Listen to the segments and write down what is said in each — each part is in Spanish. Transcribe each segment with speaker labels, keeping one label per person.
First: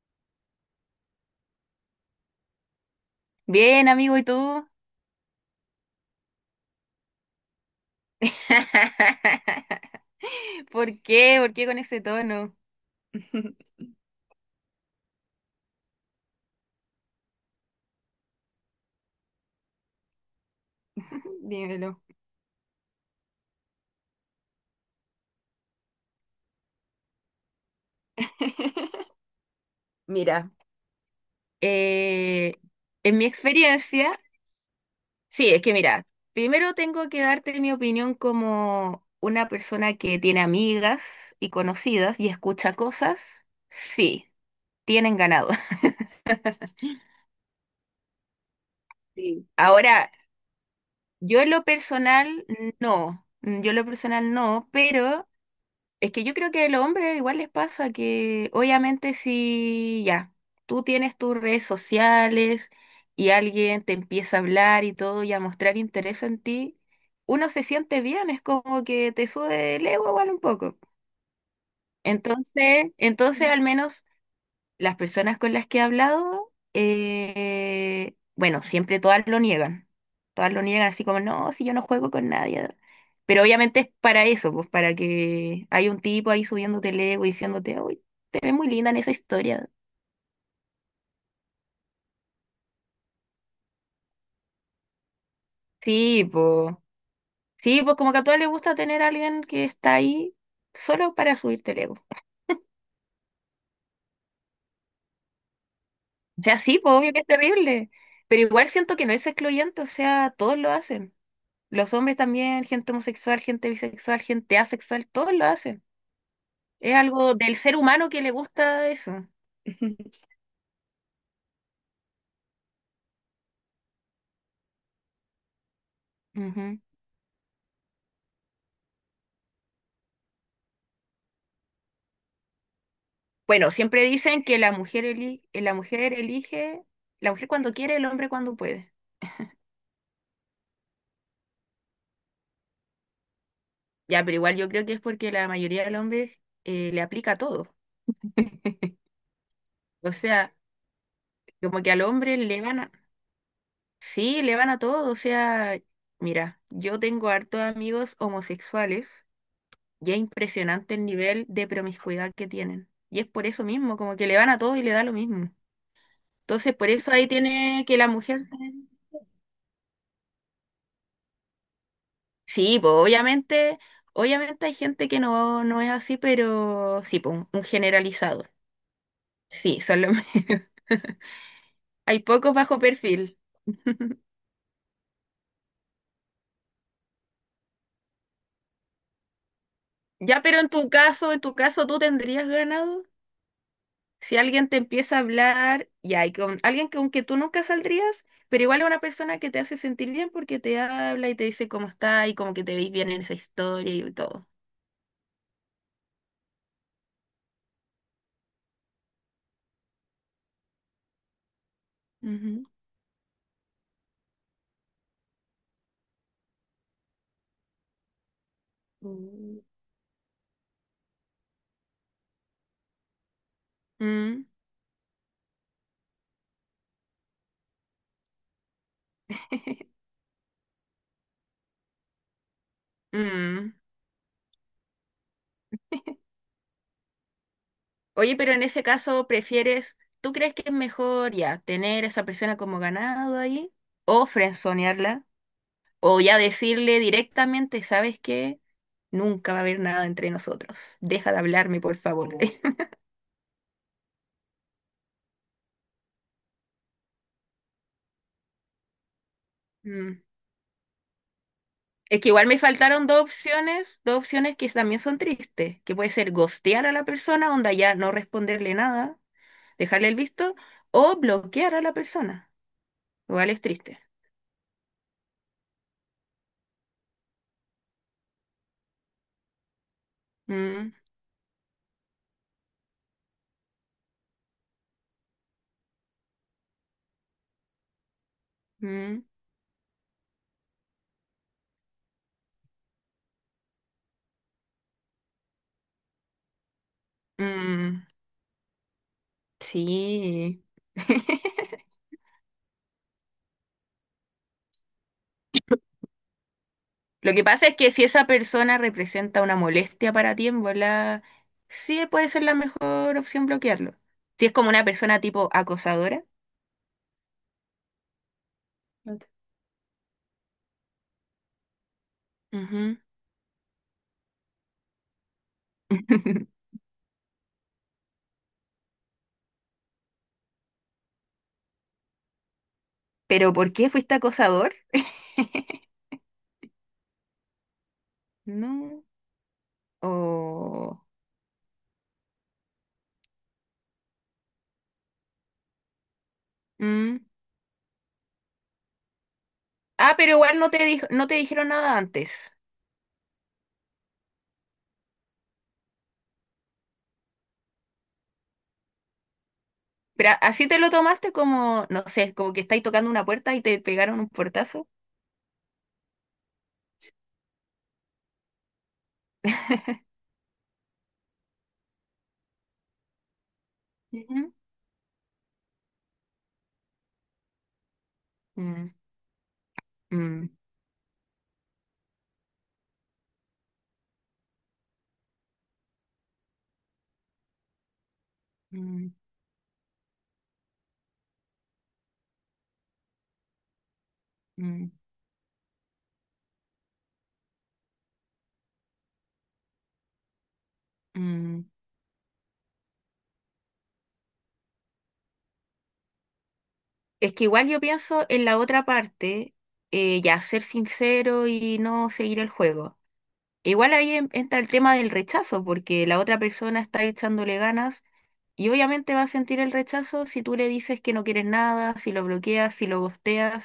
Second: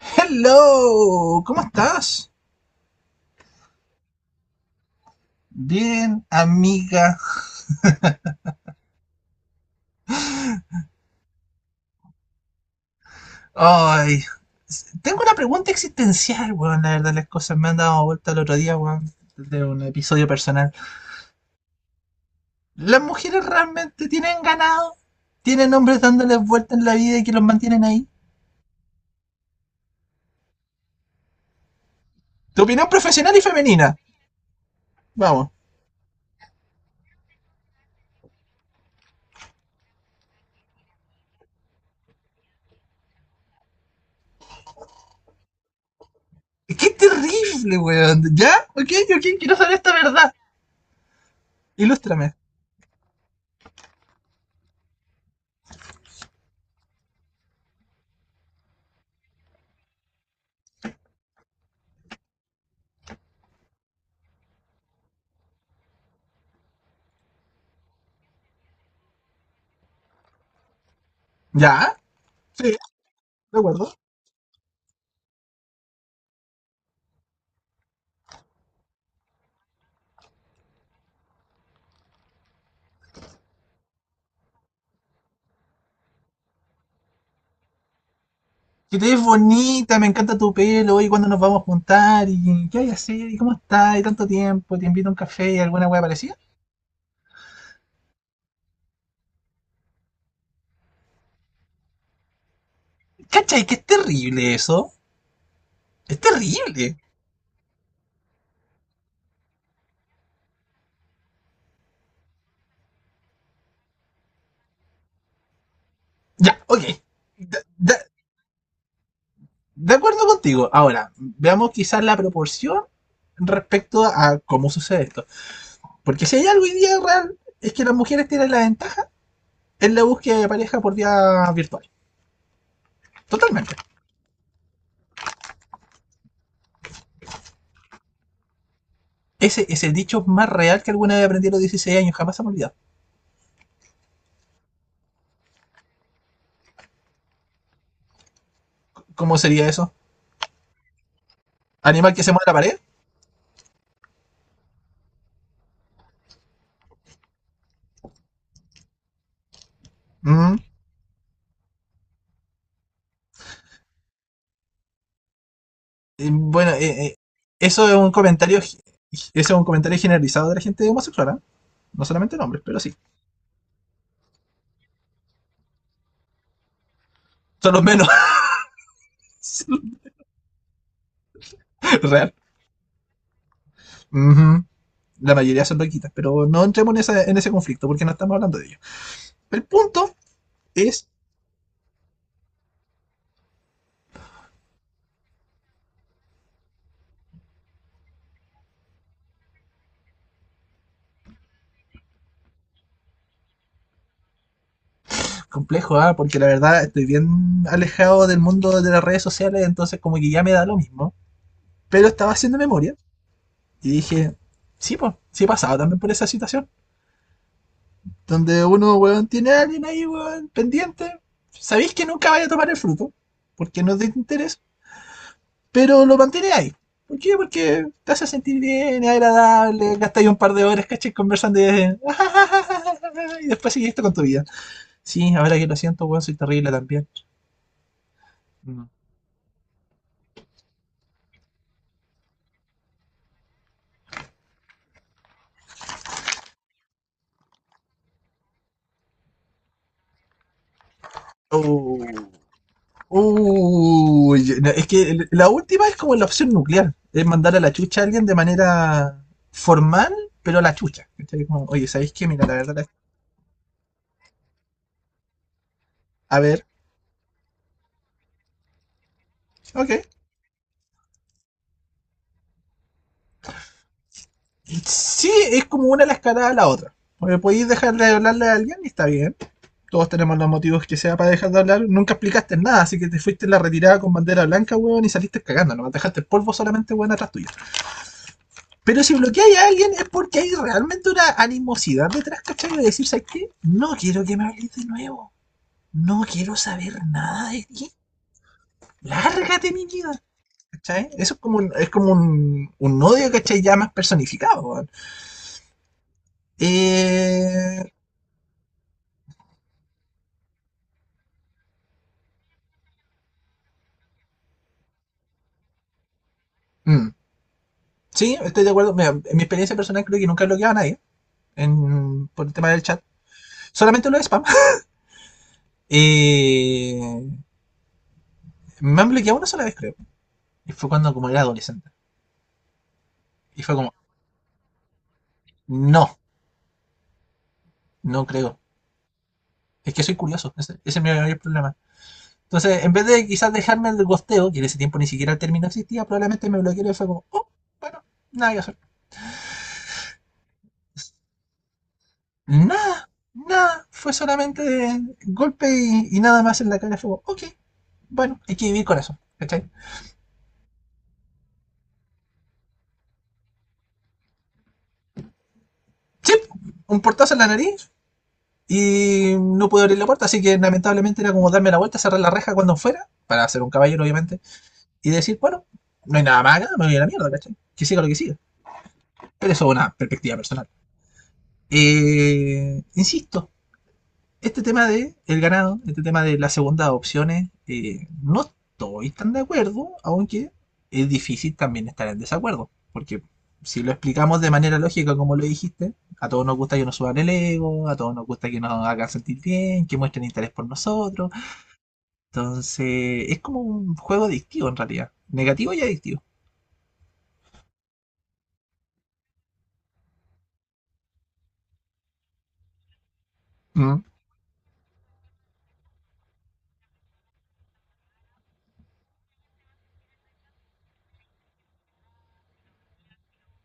Speaker 1: Hello, ¿cómo estás?
Speaker 2: Bien, amigo, ¿y tú?
Speaker 1: Bien, amiga.
Speaker 2: ¿Por qué? ¿Por qué con ese tono?
Speaker 1: Ay, tengo una pregunta existencial, weón. La verdad, las cosas me han dado vuelta el otro día, weón, de un episodio personal.
Speaker 2: Dímelo.
Speaker 1: ¿Las mujeres realmente tienen ganado? ¿Tienen hombres dándoles vuelta en la vida y que los mantienen ahí?
Speaker 2: Mira, eh,
Speaker 1: Tu opinión
Speaker 2: en mi
Speaker 1: profesional y femenina.
Speaker 2: experiencia,
Speaker 1: Vamos.
Speaker 2: sí, es que mira, primero tengo que darte mi opinión como una persona que tiene amigas y conocidas y escucha cosas. Sí, tienen ganado.
Speaker 1: ¡Qué terrible, weón! ¿Ya? Ok, ok,
Speaker 2: Sí.
Speaker 1: quiero saber esta
Speaker 2: Ahora,
Speaker 1: verdad.
Speaker 2: yo en lo
Speaker 1: Ilústrame.
Speaker 2: personal no, yo en lo personal no, pero es que yo creo que a los hombres igual les pasa que obviamente si ya, tú tienes tus redes sociales y alguien te empieza a hablar y todo y a mostrar interés en ti, uno se siente bien, es como que te sube el ego igual un poco.
Speaker 1: ¿Ya? Sí,
Speaker 2: Entonces
Speaker 1: de
Speaker 2: al
Speaker 1: acuerdo.
Speaker 2: menos las personas con las que he hablado, bueno, siempre todas lo niegan. Todas lo niegan así como, no, si yo no juego con nadie. Pero obviamente es para eso, pues para que hay un tipo ahí subiéndote el ego y diciéndote, uy, te ves muy linda en
Speaker 1: Que te
Speaker 2: esa
Speaker 1: ves
Speaker 2: historia.
Speaker 1: bonita, me encanta tu pelo, y cuándo nos vamos a juntar, y qué hay que hacer, y cómo estás, y tanto tiempo, te invito a un café, y alguna wea
Speaker 2: Sí,
Speaker 1: parecida.
Speaker 2: pues, sí, pues como que a todas les gusta tener a alguien que está ahí solo para subirte el ego.
Speaker 1: ¿Cachai? Que es terrible eso. Es
Speaker 2: O sea, sí, pues
Speaker 1: terrible.
Speaker 2: obvio que es terrible, pero igual siento que no es excluyente, o sea, todos lo hacen. Los hombres también, gente homosexual, gente bisexual, gente asexual, todos lo hacen.
Speaker 1: Ya, ok.
Speaker 2: Es algo del
Speaker 1: De,
Speaker 2: ser
Speaker 1: de-
Speaker 2: humano que le gusta eso.
Speaker 1: de acuerdo contigo. Ahora, veamos quizás la proporción respecto a cómo sucede esto. Porque si hay algo hoy
Speaker 2: Ujú.
Speaker 1: día real, es que las mujeres tienen la ventaja en la búsqueda de pareja por vía virtual.
Speaker 2: Bueno,
Speaker 1: Totalmente.
Speaker 2: siempre dicen que la mujer, la mujer elige, la mujer cuando quiere, el hombre cuando puede.
Speaker 1: Ese es el dicho más real que alguna vez aprendí a los 16 años, jamás se me olvidado.
Speaker 2: Ya, pero igual yo creo que es porque la mayoría de los hombres le aplica todo.
Speaker 1: ¿Cómo sería eso?
Speaker 2: O sea, como que al
Speaker 1: Animal que se
Speaker 2: hombre
Speaker 1: mueve a la
Speaker 2: le
Speaker 1: pared.
Speaker 2: van a... Sí, le van a todo. O sea, mira, yo tengo hartos amigos homosexuales y es
Speaker 1: Mm.
Speaker 2: impresionante el nivel de promiscuidad que tienen. Y es por eso mismo, como que le van a todos y le da lo mismo.
Speaker 1: Bueno,
Speaker 2: Entonces, por eso ahí tiene
Speaker 1: eso es
Speaker 2: que la
Speaker 1: un
Speaker 2: mujer...
Speaker 1: comentario, gi- eso es un comentario generalizado de la gente homosexual, ¿ah? No solamente en hombres,
Speaker 2: Sí,
Speaker 1: pero
Speaker 2: pues
Speaker 1: sí,
Speaker 2: obviamente, obviamente hay gente que no, no es así, pero sí, pues un
Speaker 1: son los menos
Speaker 2: generalizado. Sí, son los menos. Hay
Speaker 1: real.
Speaker 2: pocos bajo perfil.
Speaker 1: Ujú. La mayoría son loquitas, pero no entremos en ese conflicto porque no estamos hablando de ello. El punto
Speaker 2: Ya, pero
Speaker 1: es
Speaker 2: en tu caso, ¿tú tendrías ganado? Si alguien te empieza a hablar, ya, y con alguien con que tú nunca saldrías, pero igual es una persona que te hace sentir bien porque te habla y te dice cómo está y como que te veis bien en esa historia y todo.
Speaker 1: complejo, ¿ah? Porque la verdad estoy bien alejado del mundo de las redes sociales, entonces como que ya me da lo mismo. Pero estaba haciendo
Speaker 2: Ujú.
Speaker 1: memoria y dije, sí, pues, sí he pasado también por esa situación. Donde uno, weón, tiene
Speaker 2: Mm.
Speaker 1: a alguien ahí, weón, pendiente. Sabéis que nunca vaya a tomar el fruto, porque no es de
Speaker 2: Mm.
Speaker 1: interés, pero lo mantiene ahí. ¿Por qué? Porque te hace sentir bien, es agradable, gastáis un par de horas, caché, conversando y
Speaker 2: Mm.
Speaker 1: después seguiste con tu vida. Sí, ahora que lo siento, weón, soy terrible también.
Speaker 2: Oye, pero en ese
Speaker 1: Mm.
Speaker 2: caso, ¿prefieres, tú crees que es mejor ya tener a esa persona como ganado ahí o frenzonearla o ya decirle directamente, ¿sabes qué? Nunca va a haber nada entre nosotros. Deja de hablarme, por
Speaker 1: Oh.
Speaker 2: favor.
Speaker 1: No, es que la última es como la opción nuclear, es mandar a la chucha a alguien de manera formal,
Speaker 2: Mm.
Speaker 1: pero a la chucha. Como, oye, ¿sabéis
Speaker 2: Es
Speaker 1: qué?
Speaker 2: que
Speaker 1: Mira,
Speaker 2: igual
Speaker 1: la
Speaker 2: me
Speaker 1: verdad es
Speaker 2: faltaron dos opciones que también son tristes, que puede ser
Speaker 1: a ver,
Speaker 2: ghostear a la persona, onda ya no responderle nada,
Speaker 1: ok.
Speaker 2: dejarle el visto, o bloquear a la persona. Igual es triste.
Speaker 1: Sí, es como una la escalada a la otra. Porque podéis dejar de hablarle a alguien y está bien. Todos tenemos los motivos
Speaker 2: Mm,
Speaker 1: que sea para dejar de hablar. Nunca explicaste nada, así que te fuiste en la retirada con bandera blanca, weón, y saliste cagando. No dejaste el polvo solamente, weón, atrás tuyo. Pero si
Speaker 2: mm,
Speaker 1: bloqueáis a alguien es porque hay realmente una animosidad detrás, ¿cachai? De decir, ¿sabes qué? No quiero que me hables de nuevo. No quiero saber nada de ti.
Speaker 2: mm,
Speaker 1: Lárgate, mi vida.
Speaker 2: sí.
Speaker 1: ¿Cachai? Eso es como un, es como un, un odio, ¿cachai? Ya más personificado, weón.
Speaker 2: Lo que pasa es
Speaker 1: Eh,
Speaker 2: que si esa persona representa una molestia para ti, en volá, sí puede ser la mejor opción bloquearlo. Si es como una persona tipo acosadora.
Speaker 1: mm, sí, estoy de acuerdo. Mira, en
Speaker 2: Ok.
Speaker 1: mi experiencia personal creo que nunca he bloqueado a nadie por el tema del
Speaker 2: Ujú.
Speaker 1: chat. Solamente lo de spam. Eh, me han bloqueado una sola vez, creo. Y fue cuando como era adolescente.
Speaker 2: ¿Pero
Speaker 1: Y
Speaker 2: por
Speaker 1: fue
Speaker 2: qué
Speaker 1: como,
Speaker 2: fuiste acosador?
Speaker 1: no, no creo.
Speaker 2: No.
Speaker 1: Es que soy curioso. Ese es
Speaker 2: Oh,
Speaker 1: mi mayor problema. Entonces, en vez de quizás dejarme el gosteo, que en ese tiempo ni siquiera el término existía, probablemente me bloquearon y fue
Speaker 2: mm.
Speaker 1: como, oh, bueno, nada que hacer.
Speaker 2: Ah, pero igual no te dijeron nada antes.
Speaker 1: Nada, nada, fue solamente golpe y nada más en la cara. Fue como, ok, bueno, hay que vivir con eso, ¿cachai?
Speaker 2: Pero así te lo tomaste como, no sé, como que estáis tocando una puerta y te pegaron un portazo.
Speaker 1: Sí, un portazo en la nariz y no pude abrir la puerta, así que lamentablemente era como darme la vuelta, cerrar la reja cuando fuera, para ser un caballero obviamente,
Speaker 2: Ujú.
Speaker 1: y decir, bueno, no hay nada más acá, me voy a la mierda, ¿cachai? Que siga lo que siga.
Speaker 2: Mm,
Speaker 1: Pero eso es una perspectiva
Speaker 2: mm,
Speaker 1: personal. Insisto, este tema de el ganado, este tema de las segundas opciones, no estoy
Speaker 2: mm,
Speaker 1: tan de acuerdo, aunque es difícil también estar en desacuerdo, porque si lo explicamos de manera
Speaker 2: mm,
Speaker 1: lógica, como lo dijiste, a todos nos gusta que nos suban el ego, a todos nos gusta que nos hagan sentir bien, que muestren interés por nosotros.
Speaker 2: mm.
Speaker 1: Entonces, es como un juego adictivo en realidad, negativo y adictivo.
Speaker 2: Es que igual yo pienso en la otra parte, ya ser sincero y no seguir el juego. Igual
Speaker 1: Mm.
Speaker 2: ahí entra el tema del rechazo, porque la otra persona está echándole ganas y obviamente va a sentir el rechazo si tú le dices que no quieres nada, si lo bloqueas, si lo ghosteas,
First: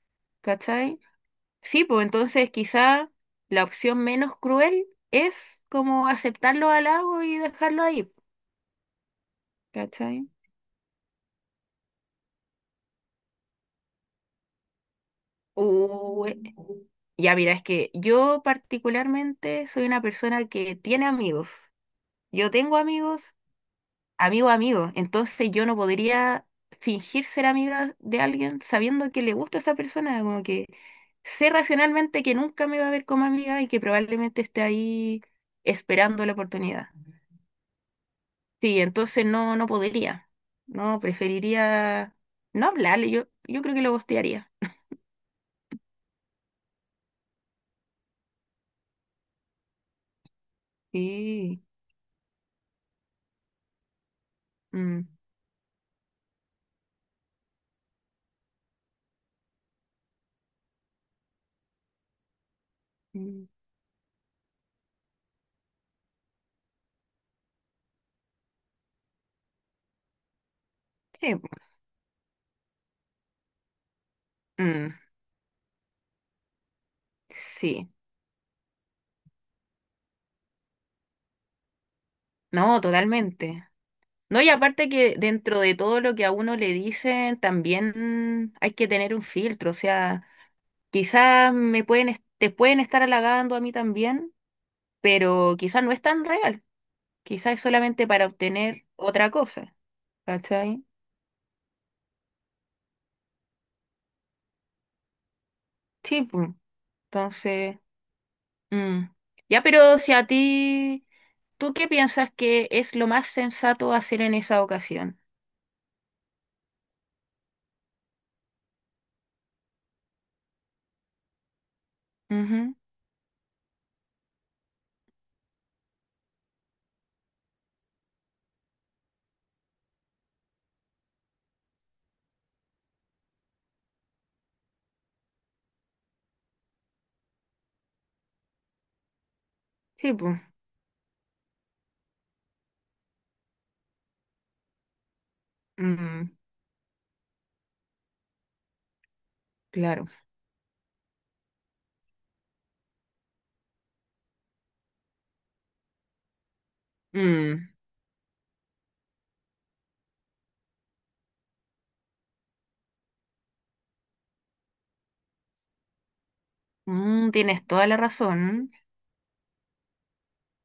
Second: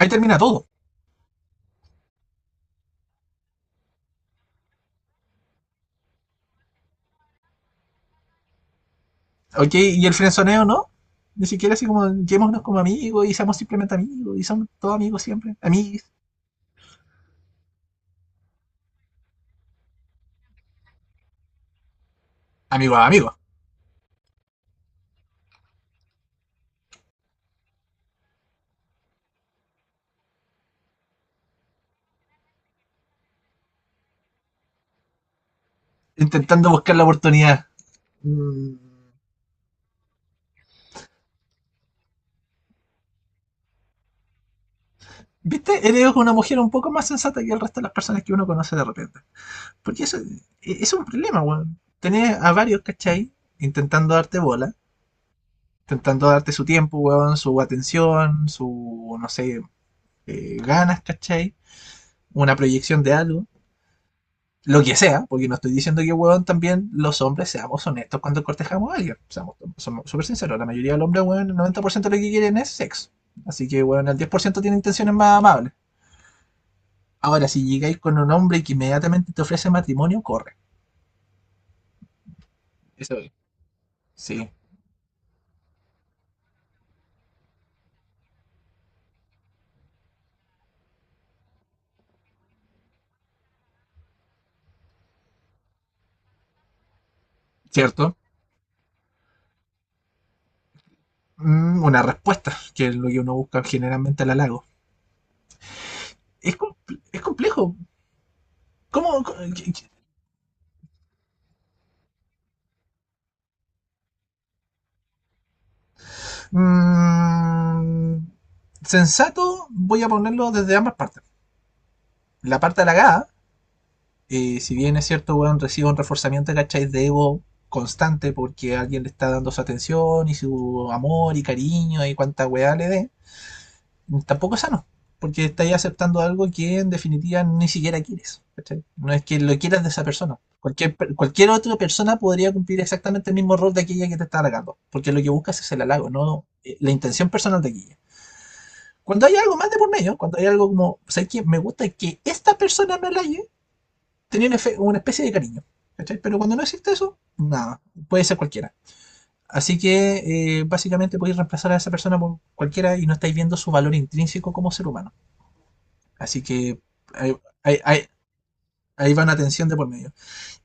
Speaker 1: Ahí termina todo.
Speaker 2: ¿cachai? Sí, pues entonces quizá la opción menos cruel es como aceptar los halagos y dejarlo ahí,
Speaker 1: Ok, y el
Speaker 2: ¿cachai?
Speaker 1: frenzoneo no. Ni siquiera así como, llevémonos como amigos y seamos simplemente amigos y somos todos amigos siempre, amigos.
Speaker 2: Uh, ya mira, es que yo particularmente soy una persona que tiene amigos. Yo tengo
Speaker 1: Amigos a
Speaker 2: amigos
Speaker 1: amigos,
Speaker 2: amigo, a amigo. Entonces yo no podría fingir ser amiga de alguien sabiendo que le gusta a esa persona, como que sé racionalmente que nunca me va a ver como amiga y que probablemente esté ahí esperando la
Speaker 1: intentando
Speaker 2: oportunidad.
Speaker 1: buscar la oportunidad. Mm.
Speaker 2: Sí, entonces no, no podría. No, preferiría no hablarle. Yo creo que lo gostearía.
Speaker 1: ¿Viste? Eres una mujer un poco más sensata que el resto de las personas que uno conoce de repente. Porque eso es un problema,
Speaker 2: Sí.
Speaker 1: weón. Tener a varios, ¿cachai? Intentando darte bola,
Speaker 2: mm,
Speaker 1: intentando darte su tiempo, weón, su atención, su, no sé, ganas, ¿cachai? Una proyección de algo.
Speaker 2: mm,
Speaker 1: Lo que sea, porque no estoy diciendo que, weón, también los hombres seamos honestos cuando cortejamos a alguien. Somos súper sinceros, la mayoría de los hombres,
Speaker 2: Sí. po.
Speaker 1: weón, el 90% de lo que quieren es sexo. Así que, weón, el 10% tiene
Speaker 2: Mm,
Speaker 1: intenciones más amables. Ahora, si
Speaker 2: sí.
Speaker 1: llegáis con un hombre que inmediatamente te ofrece matrimonio, corre.
Speaker 2: No,
Speaker 1: Eso es.
Speaker 2: totalmente. No, y
Speaker 1: Sí,
Speaker 2: aparte que dentro de todo lo que a uno le dicen, también hay que tener un filtro. O sea, quizás me pueden, te pueden estar halagando a mí también, pero quizás no es tan real. Quizás es solamente
Speaker 1: ¿cierto?
Speaker 2: para obtener otra cosa. ¿Cachai?
Speaker 1: Una respuesta, que es lo que uno busca generalmente al halago.
Speaker 2: Sí, pues.
Speaker 1: Es complejo.
Speaker 2: Entonces, mm.
Speaker 1: ¿Cómo?
Speaker 2: Ya, pero si a ti, ¿tú qué piensas que es lo más sensato hacer en esa ocasión?
Speaker 1: Mm, sensato, voy a ponerlo desde ambas partes. La
Speaker 2: Ujú.
Speaker 1: parte halagada, si bien es cierto, weón, recibe un reforzamiento, ¿cachai? De ego constante porque alguien le está dando su atención y su amor y cariño y cuánta weá le dé, tampoco es sano. Porque estáis aceptando algo que en definitiva ni siquiera quieres. ¿Cachai? No es que lo quieras de esa
Speaker 2: Sí,
Speaker 1: persona.
Speaker 2: pues.
Speaker 1: Cualquier otra persona podría cumplir exactamente el mismo rol de aquella que te está halagando. Porque lo que buscas es el halago,
Speaker 2: Mm,
Speaker 1: no, la intención personal de aquella. Cuando hay algo más de por
Speaker 2: claro.
Speaker 1: medio, cuando hay algo como, ¿sabes qué? Me gusta que esta persona me halague, tenía una especie de cariño. ¿Cachai? Pero cuando no existe eso,
Speaker 2: Mm,
Speaker 1: nada, puede ser cualquiera. Así que básicamente podéis reemplazar a esa persona por cualquiera y no estáis viendo su valor intrínseco como ser humano. Así que
Speaker 2: mm,
Speaker 1: ahí,
Speaker 2: tienes
Speaker 1: ahí-
Speaker 2: toda la
Speaker 1: ahí-
Speaker 2: razón.
Speaker 1: ahí va una tensión de por medio.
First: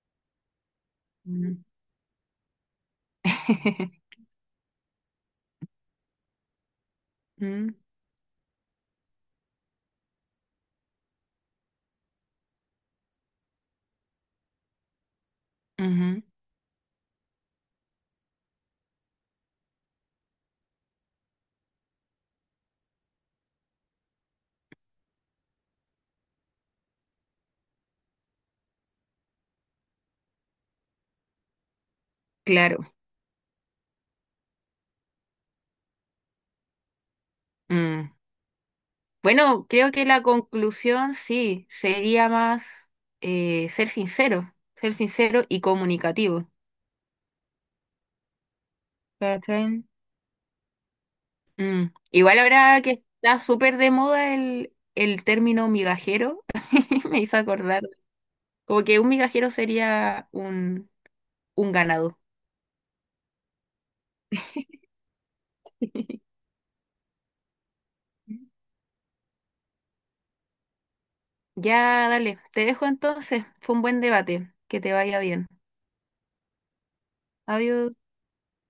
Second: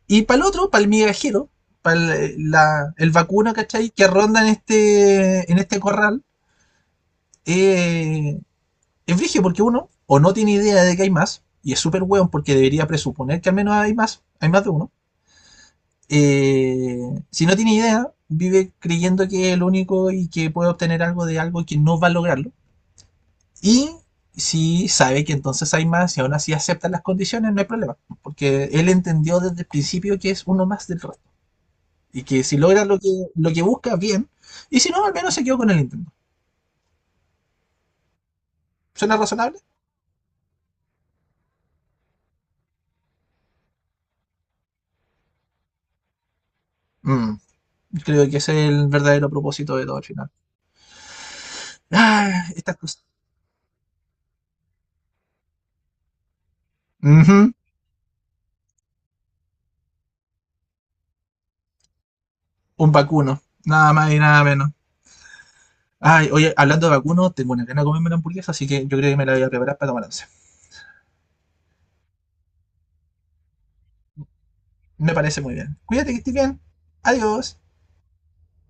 Speaker 1: Y para el otro, para el migajero,
Speaker 2: Mm.
Speaker 1: para el vacuno, ¿cachai? Que ronda en este corral,
Speaker 2: Mm,
Speaker 1: eh, es vigio porque uno o no tiene idea de que hay más, y es súper weón porque debería presuponer que al menos hay más de uno
Speaker 2: ujú,
Speaker 1: eh, si no tiene idea, vive creyendo que es el único y que puede obtener algo de algo que no va a lograrlo. Y si sabe que entonces hay más y aún así acepta las condiciones, no hay problema. Porque él entendió desde el principio que es uno más del resto. Y que si logra
Speaker 2: claro.
Speaker 1: lo que, busca, bien. Y si no, al menos se quedó con el intento.
Speaker 2: Mm.
Speaker 1: ¿Suena razonable?
Speaker 2: Bueno, creo que la conclusión sí sería más ser sincero y comunicativo.
Speaker 1: Mm, Creo que ese es el verdadero
Speaker 2: ¿Cachai?
Speaker 1: propósito de todo al final.
Speaker 2: Mm. Igual
Speaker 1: Ah, estas
Speaker 2: ahora
Speaker 1: cosas.
Speaker 2: que está súper de moda el término migajero, me hizo
Speaker 1: Ujú.
Speaker 2: acordar, como que un migajero sería un ganado.
Speaker 1: Un vacuno. Nada más y nada menos. Ay, oye, hablando de vacuno, tengo una gana de comerme una hamburguesa, así que yo creo que me la voy a preparar para tomar once.
Speaker 2: Ya, dale, te dejo entonces, fue un buen debate, que te
Speaker 1: Me
Speaker 2: vaya
Speaker 1: parece
Speaker 2: bien.
Speaker 1: muy bien. Cuídate que estés bien. Adiós.
Speaker 2: Adiós.